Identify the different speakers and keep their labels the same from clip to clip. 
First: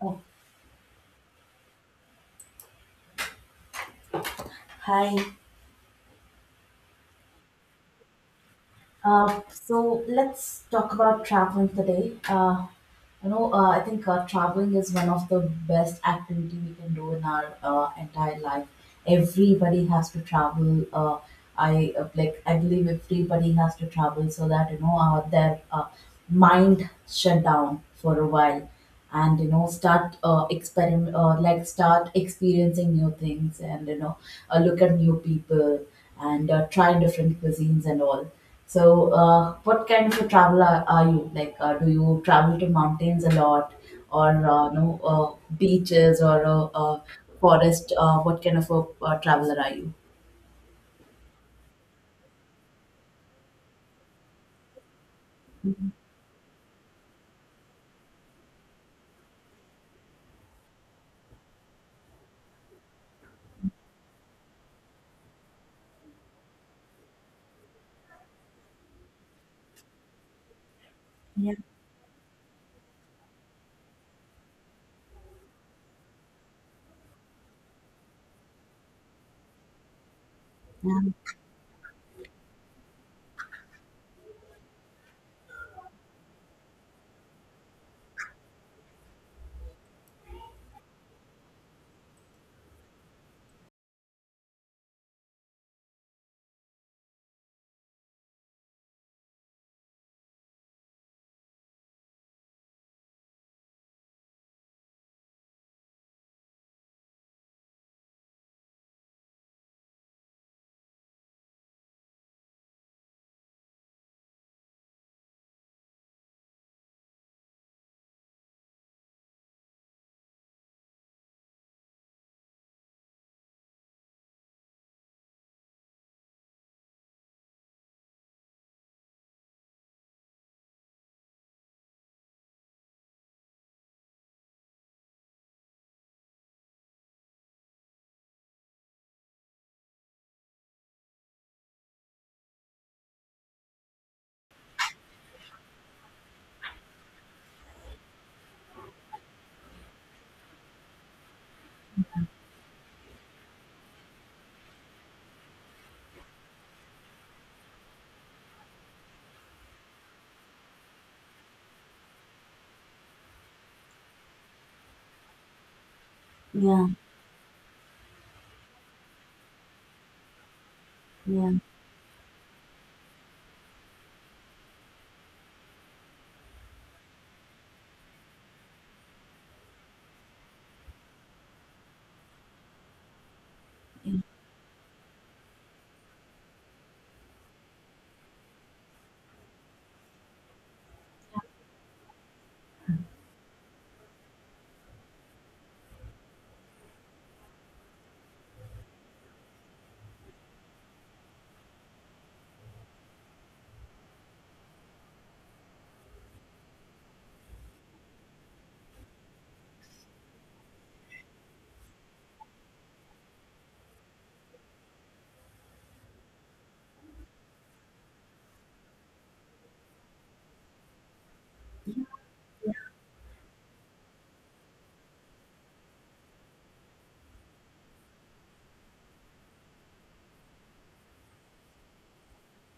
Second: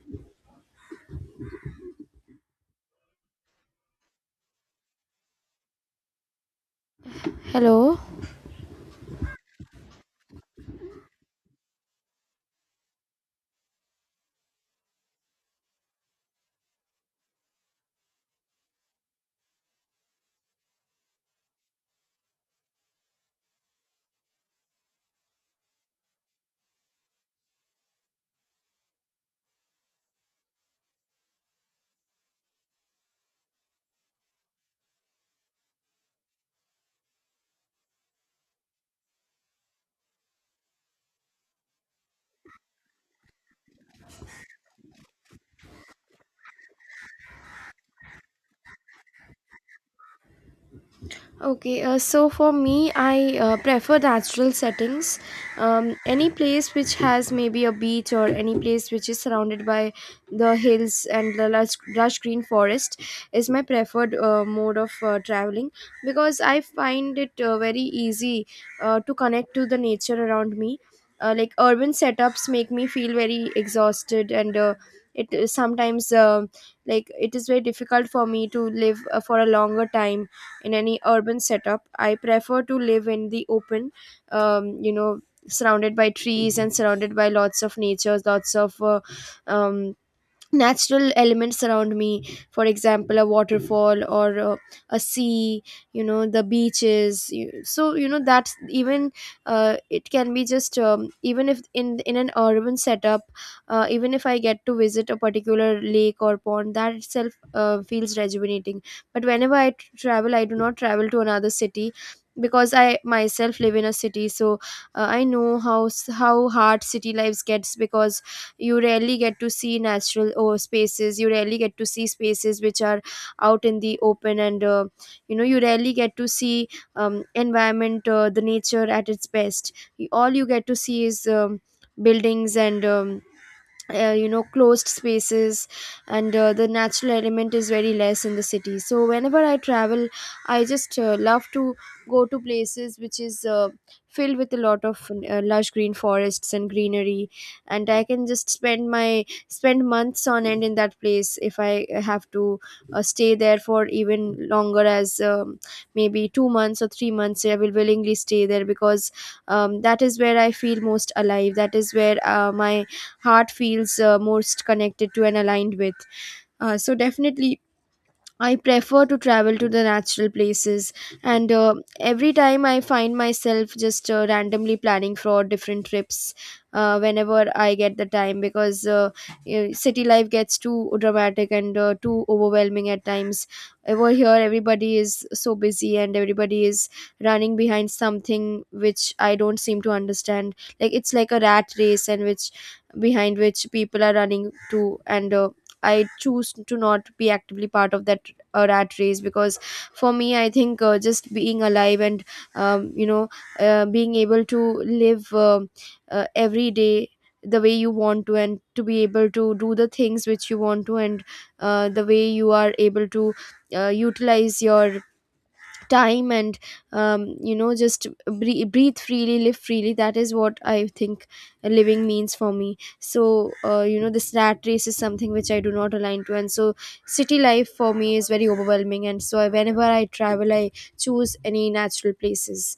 Speaker 1: Oh, hi.
Speaker 2: Hello.
Speaker 1: So let's talk about traveling today. I think traveling is one of the best activity we can do in our entire life. Everybody has to travel. I like. I believe everybody has to travel so that their mind shut down for a while. And start experiment like start experiencing new things, and look at new people, and try different cuisines and all. So what kind of a traveler are you? Like, do you travel to mountains a lot, or no, beaches, or forest? What kind of a traveler are you?
Speaker 2: Okay, so for me, I prefer natural settings. Any place which has maybe a beach or any place which is surrounded by the hills and the lush green forest is my preferred mode of traveling because I find it very easy to connect to the nature around me. Like
Speaker 1: Yeah,
Speaker 2: urban setups make me feel very exhausted, and it is sometimes like it is very difficult for me to live for a longer time in any
Speaker 1: yeah,
Speaker 2: urban setup. I prefer to live in the open, um, you know surrounded by trees and surrounded by lots of nature, lots of um, natural elements around me, for example a waterfall or a sea, the beaches. That's even it can be just even if in an urban setup, even if I get to visit a particular lake or pond, that itself feels rejuvenating. But whenever I travel, I do not travel to another city because I myself live in a city. So I know how how hard city lives gets, because you rarely get to see natural or spaces, you rarely get to see spaces which are out in the open, and you rarely get to see environment, the nature at its best. All you get to see is buildings and closed spaces, and the natural element is very less in the city. So whenever I travel, I just love to go to places which is filled with a lot of lush green forests and greenery, and I can just spend months on end in that place. If I have to stay there for even longer, as maybe two months or three months, I will willingly stay there because that is where I feel most alive, that is where my heart feels most connected to and aligned with.
Speaker 1: yeah,
Speaker 2: So definitely I prefer to travel to the natural places, and
Speaker 1: yeah.
Speaker 2: every time I find myself just randomly planning for different trips whenever I get the time, because you city life gets too dramatic and too overwhelming at times. Over here, everybody is so busy and everybody is running behind something which I don't seem to understand. Like it's like a rat race, and which behind which people are running to, and I choose to not be actively part of that a rat race because for me I think just being alive and um, you know being able to live every day the way you want to, and to be able to do the things which you want to, and the way you are able to utilize your time and just breathe freely, live freely. That is what I think living means for me. So this rat race is something which I do not align to, and so city life for me is very overwhelming. And so I, whenever I travel, I choose any natural places.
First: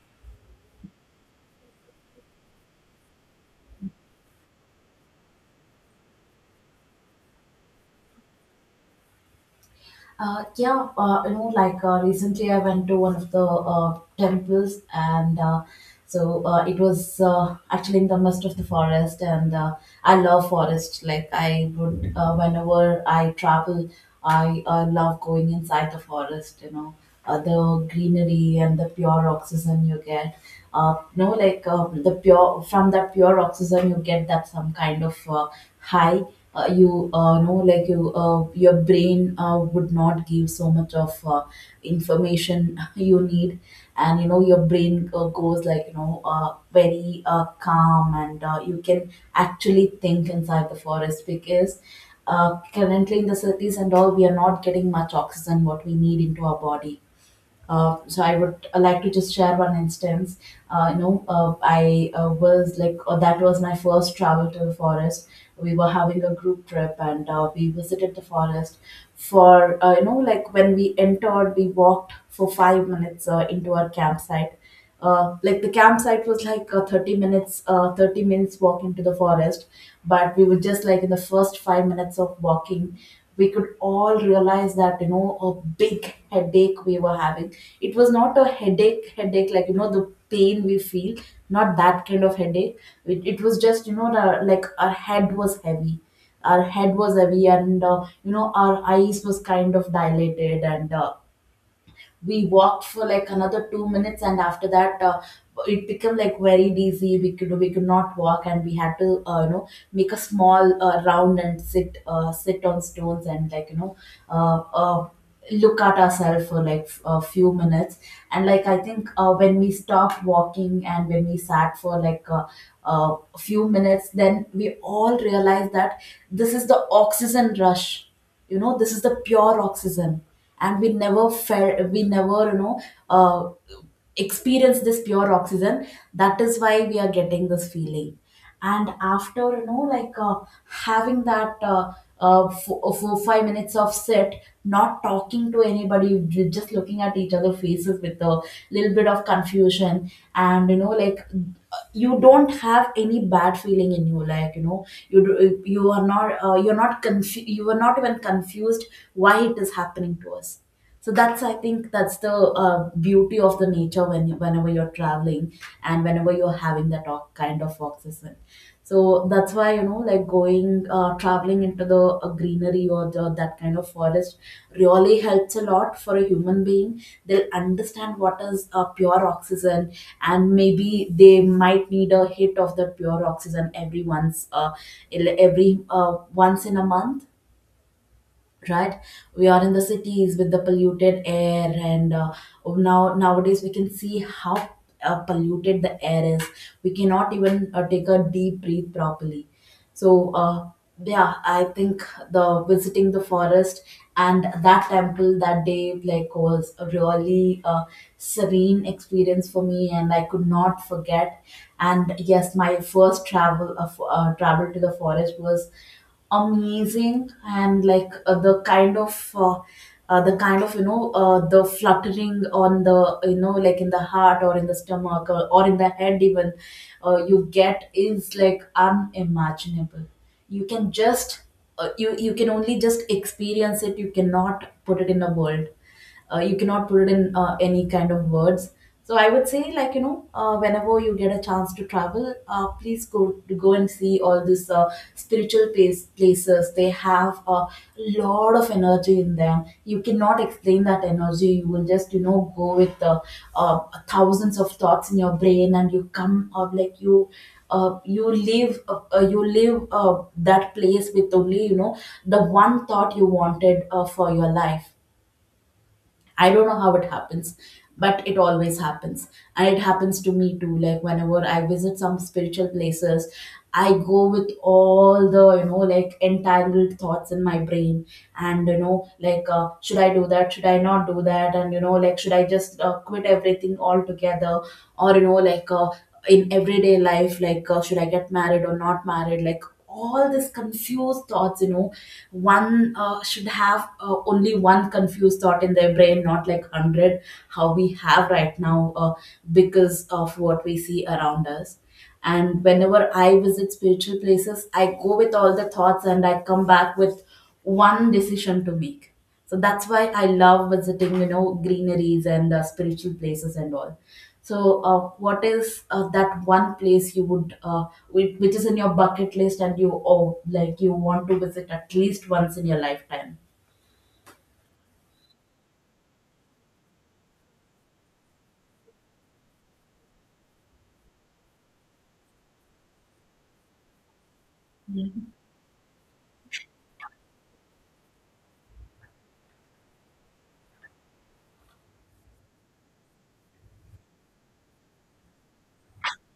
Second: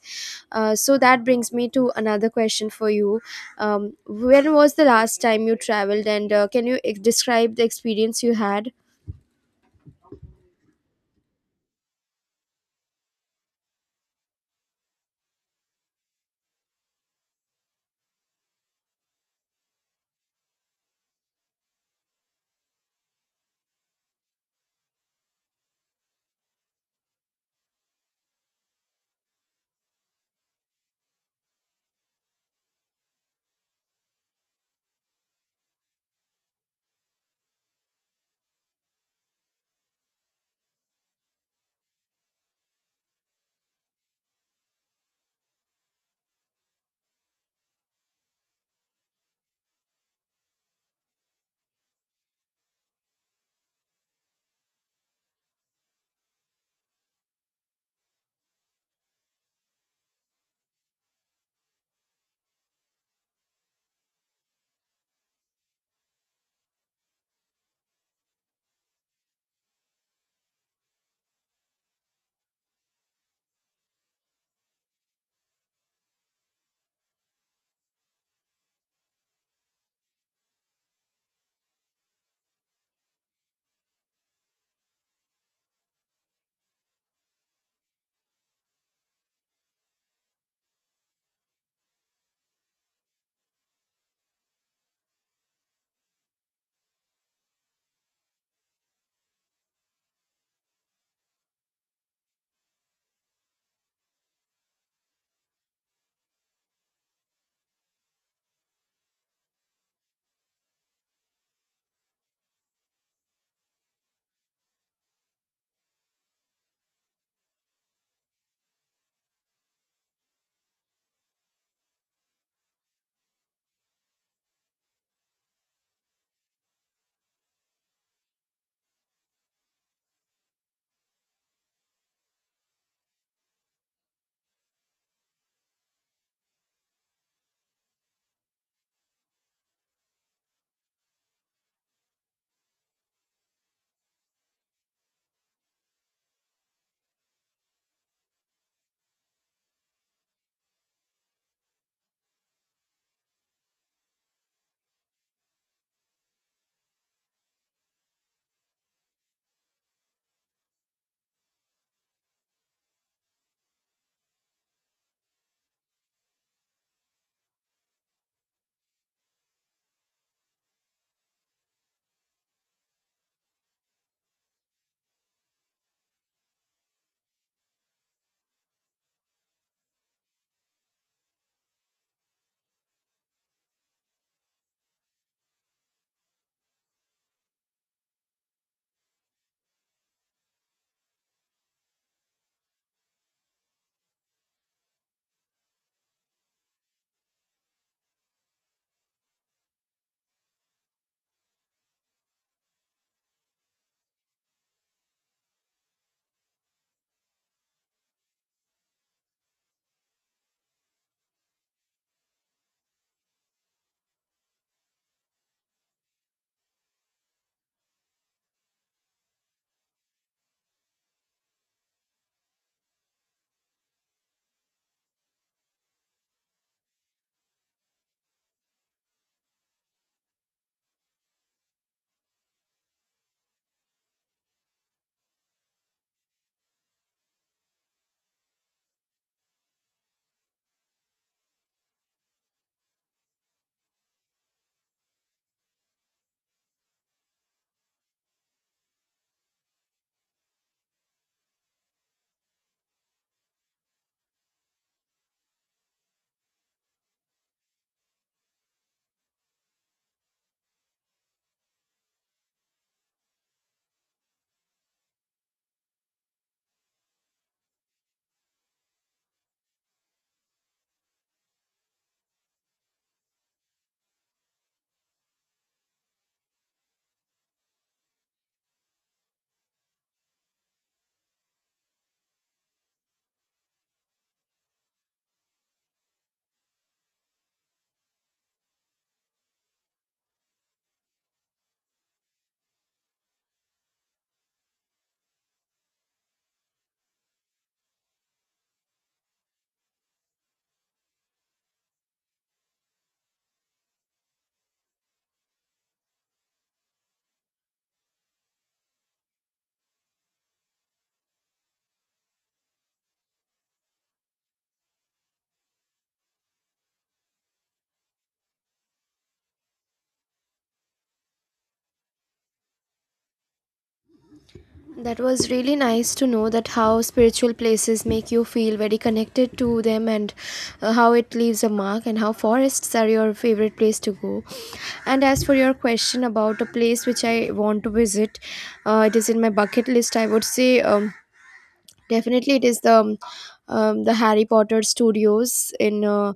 Speaker 2: So that brings me to another question for you. When was the last time you traveled, and can you describe the experience you had?
Speaker 1: Yeah. Recently I went to one of the temples, and it was actually in the midst of the forest. And I love forest. Like, I would, whenever I travel, I love going inside the forest. The greenery and the pure oxygen you get, the pure from that pure oxygen you get, that some kind of high, you know, like, your brain would not give so much of information you need. And you know your brain goes like, very calm, and you can actually think inside the forest, because currently in the cities and all, we are not getting much oxygen what we need into our body. So I would like to just share one instance. I was like That was my first travel to the forest. We were having a group trip, and we visited the forest for you know like when we entered. We walked for 5 minutes into our campsite. Like, the campsite was like a 30 minutes walk into the forest, but we were just like in the first 5 minutes of walking, we could all realize that, a big headache we were having. It was not a headache headache, like, you know, the pain we feel. Not that kind of headache. It was just, you know, like our head was heavy, our head was heavy, and our eyes was kind of dilated. And we walked for like another 2 minutes, and after that it became like very dizzy. We could not walk, and we had to, make a small round, and sit on stones, and like, uh, uh, look at ourselves for like a few minutes. And like, I think when we stopped walking and when we sat for like a few minutes, then we all realized that this is the oxygen rush. You know, this is the pure oxygen, and we never felt, we never, uh, experience this pure oxygen. That is why we are getting this feeling. And after having that 4-5 minutes of sit, not talking to anybody, just looking at each other faces with a little bit of confusion. And you don't have any bad feeling in you, like, you know, you are not you're not confused, you are were not even confused why it is happening to us. So that's I think that's the beauty of the nature, whenever you're traveling and whenever you're having that kind of oxygen. So that's why, you know, like, going traveling into the greenery, or that kind of forest, really helps a lot for a human being. They'll understand what is pure oxygen, and maybe they might need a hit of the pure oxygen every once in a month, right? We are in the cities with the polluted air, and nowadays we can see how polluted the air is. We cannot even take a deep breath properly. so uh, yeah, I think the visiting the forest and that temple that day, like, was a really serene experience for me, and I could not forget. And yes, my first travel to the forest was amazing. And like, the kind of, the fluttering on the, you know, like, in the heart, or in the stomach, or in the head even, you get, is like unimaginable. you can just you can only just experience it, you cannot put it in a world, you cannot put it in any kind of words. So I would say, like, whenever you get a chance to travel, please go and see all these spiritual places, they have a lot of energy in them. You cannot explain that energy, you will just, you know, go with uh, thousands of thoughts in your brain. And you come up like, you leave that place with only, you know, the one thought you wanted for your life. I don't know how it happens, but it always happens. And it happens to me too. Like, whenever I visit some spiritual places, I go with all the, you know, like, entangled thoughts in my brain. And, you know, like, should I do that? Should I not do that? And, you know, like, should I just quit everything altogether? Or, you know, like, in everyday life, like, should I get married or not married? Like, all these confused thoughts, you know. One should have only one confused thought in their brain, not like 100 how we have right now, because of what we see around us. And whenever I visit spiritual places, I go with all the thoughts, and I come back with one decision to make. So that's why I love visiting, you know, greeneries and spiritual places and all. so uh, what is that one place you would, which is in your bucket list, and you oh, like, you want to visit at least once in your lifetime?
Speaker 2: That was really nice to know that how spiritual places make you feel very connected to them, and how it leaves a mark and how forests are your favorite place to go. And as for your question about a place which I want to visit, it is in my bucket list. I would say, definitely, it is the Harry Potter studios in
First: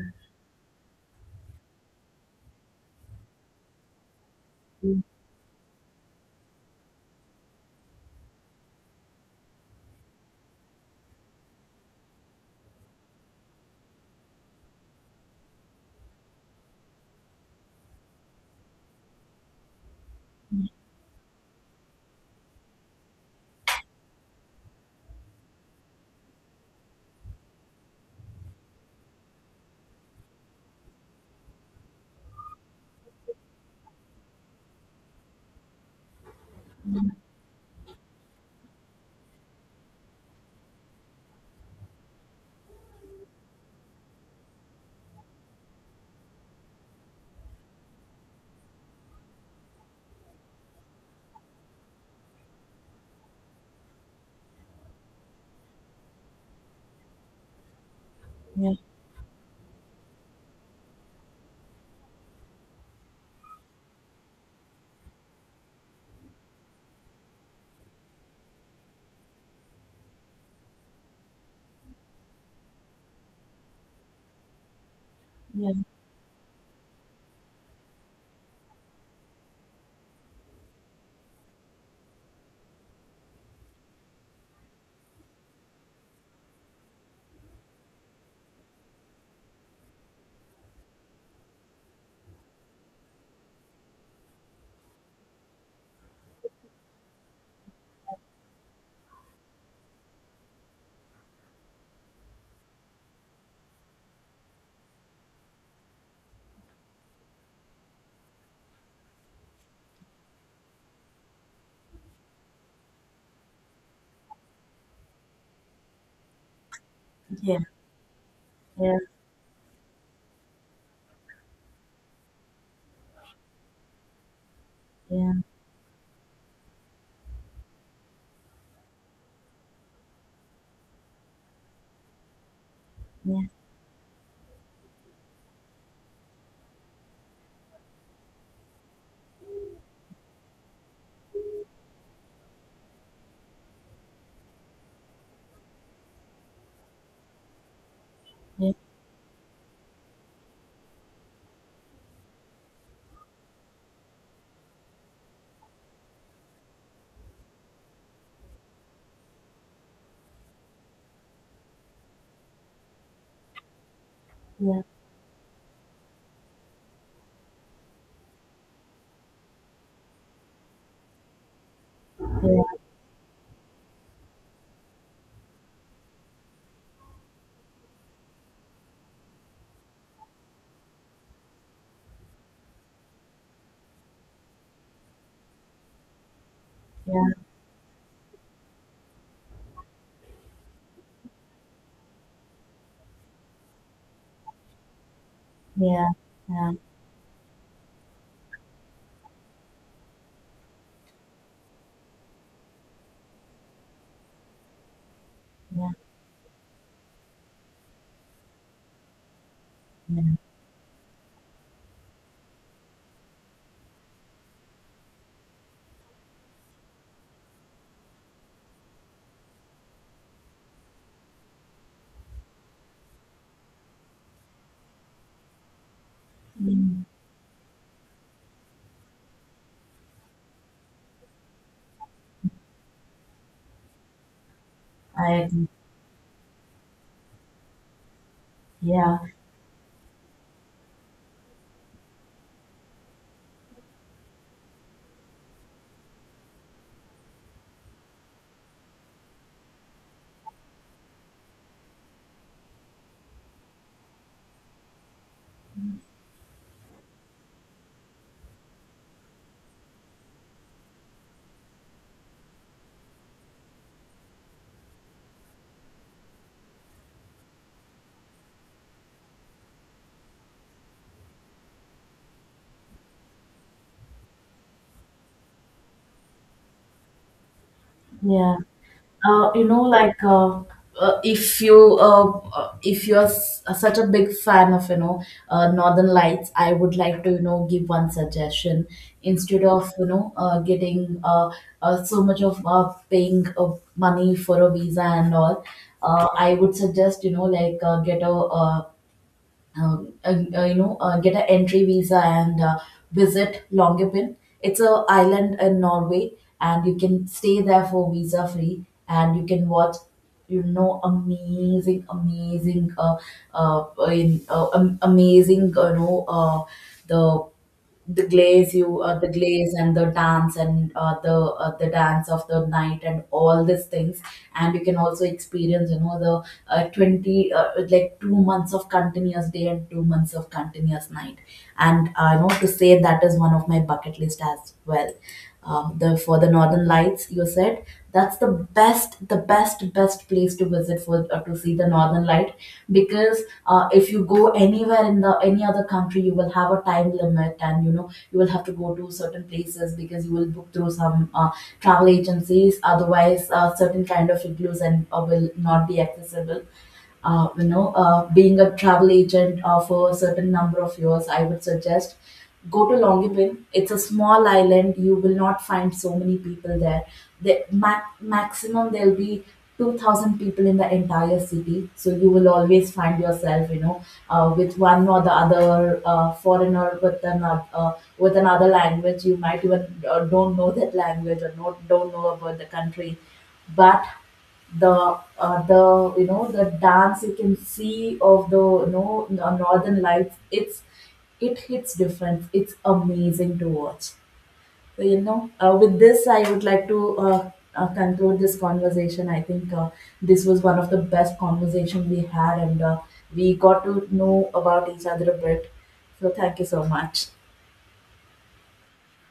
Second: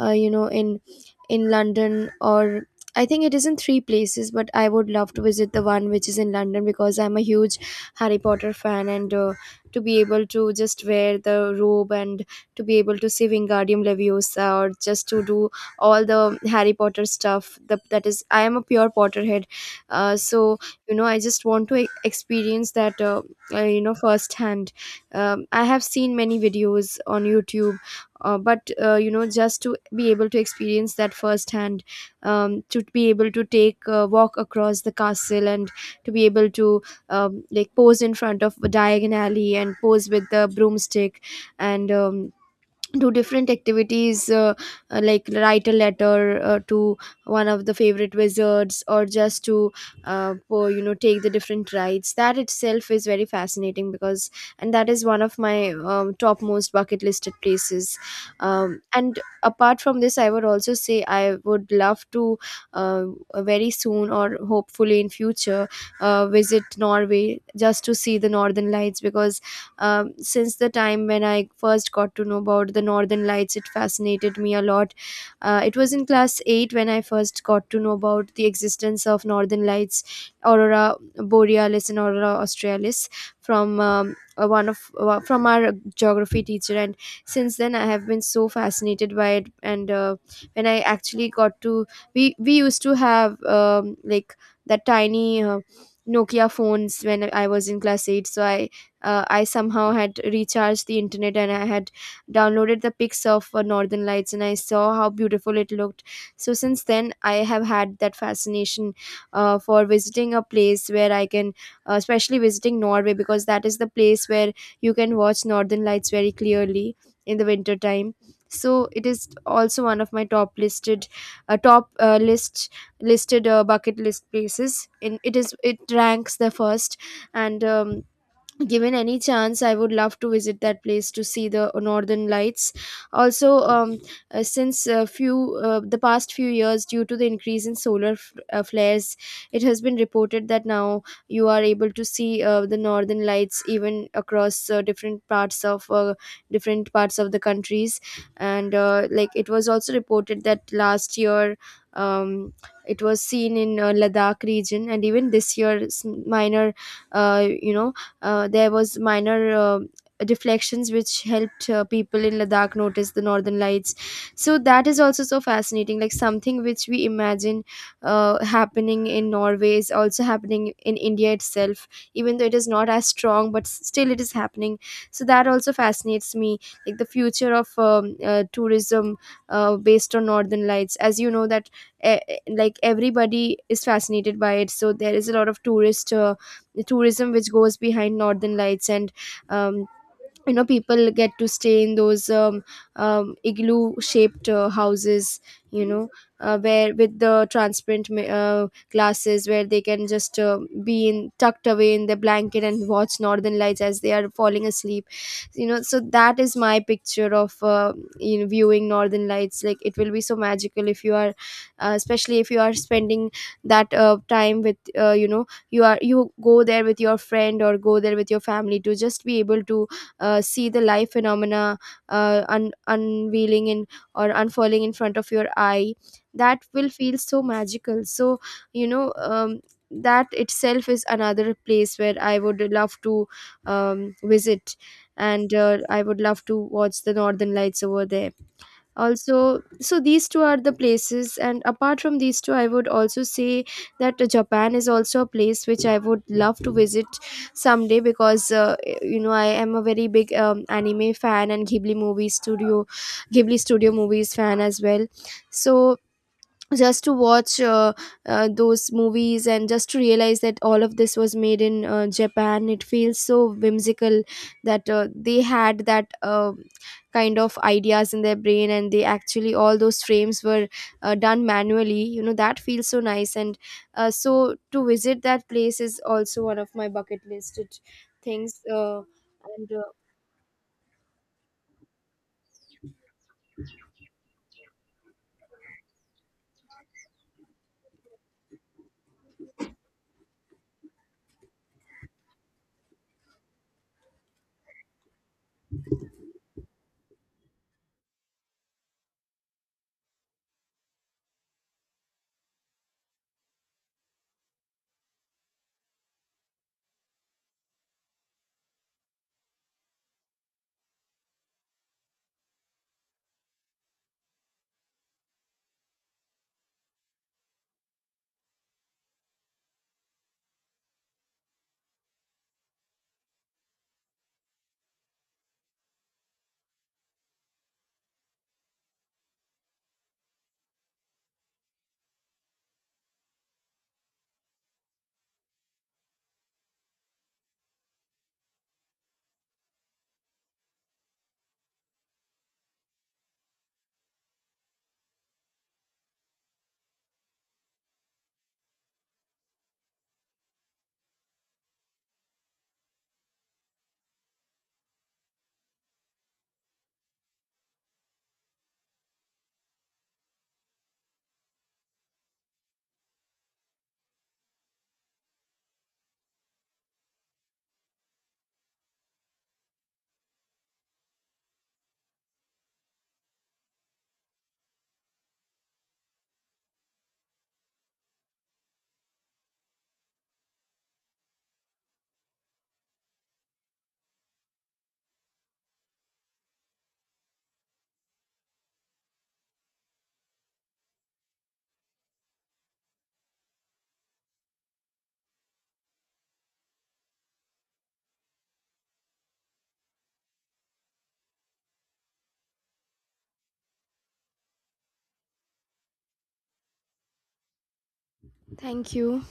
Speaker 2: uh, you know in in London, or I think it is in three places, but I would
Speaker 1: Mm,
Speaker 2: love to visit the one which is in London because I'm a huge Harry Potter fan. And to be able to just wear the robe and to be able to see Wingardium Leviosa, or just to do all the Harry Potter stuff. The, that is, I am a pure Potterhead, so I just want to experience that firsthand. I have seen many videos on YouTube, but just to be able to experience that firsthand, to be able to take a walk across the castle, and to be able to like pose in front of a Diagon Alley and pose with the broomstick, and do different activities, like write a letter to one of the favorite wizards, or just to for, you know take the different rides. That itself is very fascinating because and that is one of my topmost bucket listed places.
Speaker 1: yeah,
Speaker 2: And apart from this, I would also say, I would love to uh, very soon or hopefully in future visit Norway just to see the northern lights, because since the time when I first got to know about the Northern Lights, it fascinated me a lot.
Speaker 1: yeah,
Speaker 2: It was in class eight when I first got to know about the existence of Northern Lights, Aurora Borealis, and Aurora Australis from one of from our geography teacher. And since then, I have been so fascinated by it. And when I actually got to, we used to have like that tiny. Nokia phones when I was in class eight, so I somehow had recharged the internet, and I had downloaded the pics of Northern Lights, and I saw how beautiful it looked. So since then, I have had that fascination for visiting a place where I can, especially visiting Norway, because that is the place where you can watch Northern Lights very clearly in the
Speaker 1: yeah,
Speaker 2: winter time. So it is also one of my top listed, top list listed bucket list places. In
Speaker 1: yeah,
Speaker 2: it is it ranks the first, and given any chance I would love to visit that place to see the northern lights.
Speaker 1: yeah,
Speaker 2: Also, since a few the past few years, due to the increase in solar flares, it has been reported that now you are able to see the northern lights even across different parts of the countries.
Speaker 1: yeah,
Speaker 2: And like it was also reported that last year um, it was seen in Ladakh region. And even this year, minor, uh, you know, there was minor deflections which helped people in Ladakh notice the northern lights. So
Speaker 1: yeah,
Speaker 2: that is also so fascinating. Like something which we imagine happening in Norway is also happening in India itself,
Speaker 1: yeah,
Speaker 2: even though it is
Speaker 1: yeah,
Speaker 2: not as strong, but still it is happening. So that also fascinates me. Like the future of tourism based on northern lights, as you know that. Like everybody is fascinated by it, so there is a lot of tourist the
Speaker 1: yeah,
Speaker 2: tourism
Speaker 1: yeah,
Speaker 2: which goes behind northern lights. And um, people get to stay in those igloo shaped houses, you know
Speaker 1: yeah,
Speaker 2: where with the transparent glasses, where they can just be in tucked away in their blanket and watch northern lights as they are falling asleep. So that is my picture of viewing northern lights. Like it will be
Speaker 1: yeah,
Speaker 2: so magical if you are especially if you are spending that time with you are you go there with your friend or go there with your family to just be able to see the life phenomena, unveiling in or unfurling in front of your eye. That will
Speaker 1: yeah.
Speaker 2: feel so magical. So you know um, that itself is another place where I would love to visit,
Speaker 1: I
Speaker 2: and I would love to watch the northern lights over there
Speaker 1: Yeah,
Speaker 2: also. So these two are the places, and apart from these two, I would also say that Japan is also a place which I would love to visit someday, because I am a very big anime fan, and Ghibli studio movies fan as well. So just to watch those movies, and just to realize that all of this was made in Japan, it feels so whimsical that they had that kind of ideas in their brain, and they actually all those frames were done manually. You know, that feels so nice. And so to visit that place is also one of my bucket listed
Speaker 1: yeah.
Speaker 2: things.
Speaker 1: Uh, you
Speaker 2: And
Speaker 1: know, like uh, if you're such a big fan of, you know, Northern Lights, I would like to, you know, give one suggestion, instead of, you know, getting so much of paying money for a visa and all. I would suggest, you know, like, get a um, uh, you know, get an entry visa, and visit Longyearbyen. It's a island in Norway, and you can stay there for visa free, and you can watch, you know, amazing, amazing, amazing, the the glaze and the dance, and the dance of the night and all these things. And you can also experience, you know, the uh, 20 uh, like, 2 months of continuous day and 2 months of continuous night. And I, you know, to say that is one of my bucket list as well. The For the Northern Lights you said, that's the best best place to visit for to see the northern light, because if you go anywhere in the any other country, you will have a time limit, and you know you will have to go to certain places, because you will book through some travel agencies, otherwise certain kind of igloos and will not be accessible. Being a travel agent for a certain number of years, I would suggest, go to Longipin, it's a small island, you will not find so many people there. The maximum there'll be 2000 people in the entire city, so you will always find yourself, you know, with one or the other foreigner with another, with another language you might even don't know that language, or not, don't know about the country. But the, you know, the dance you can see of the, you know, northern lights, it hits different, it's amazing to watch. So, you know, with this I would like to conclude this conversation. I think this was one of the best conversation we had, and we got to know about each other a bit. So thank you so much.
Speaker 2: thank you.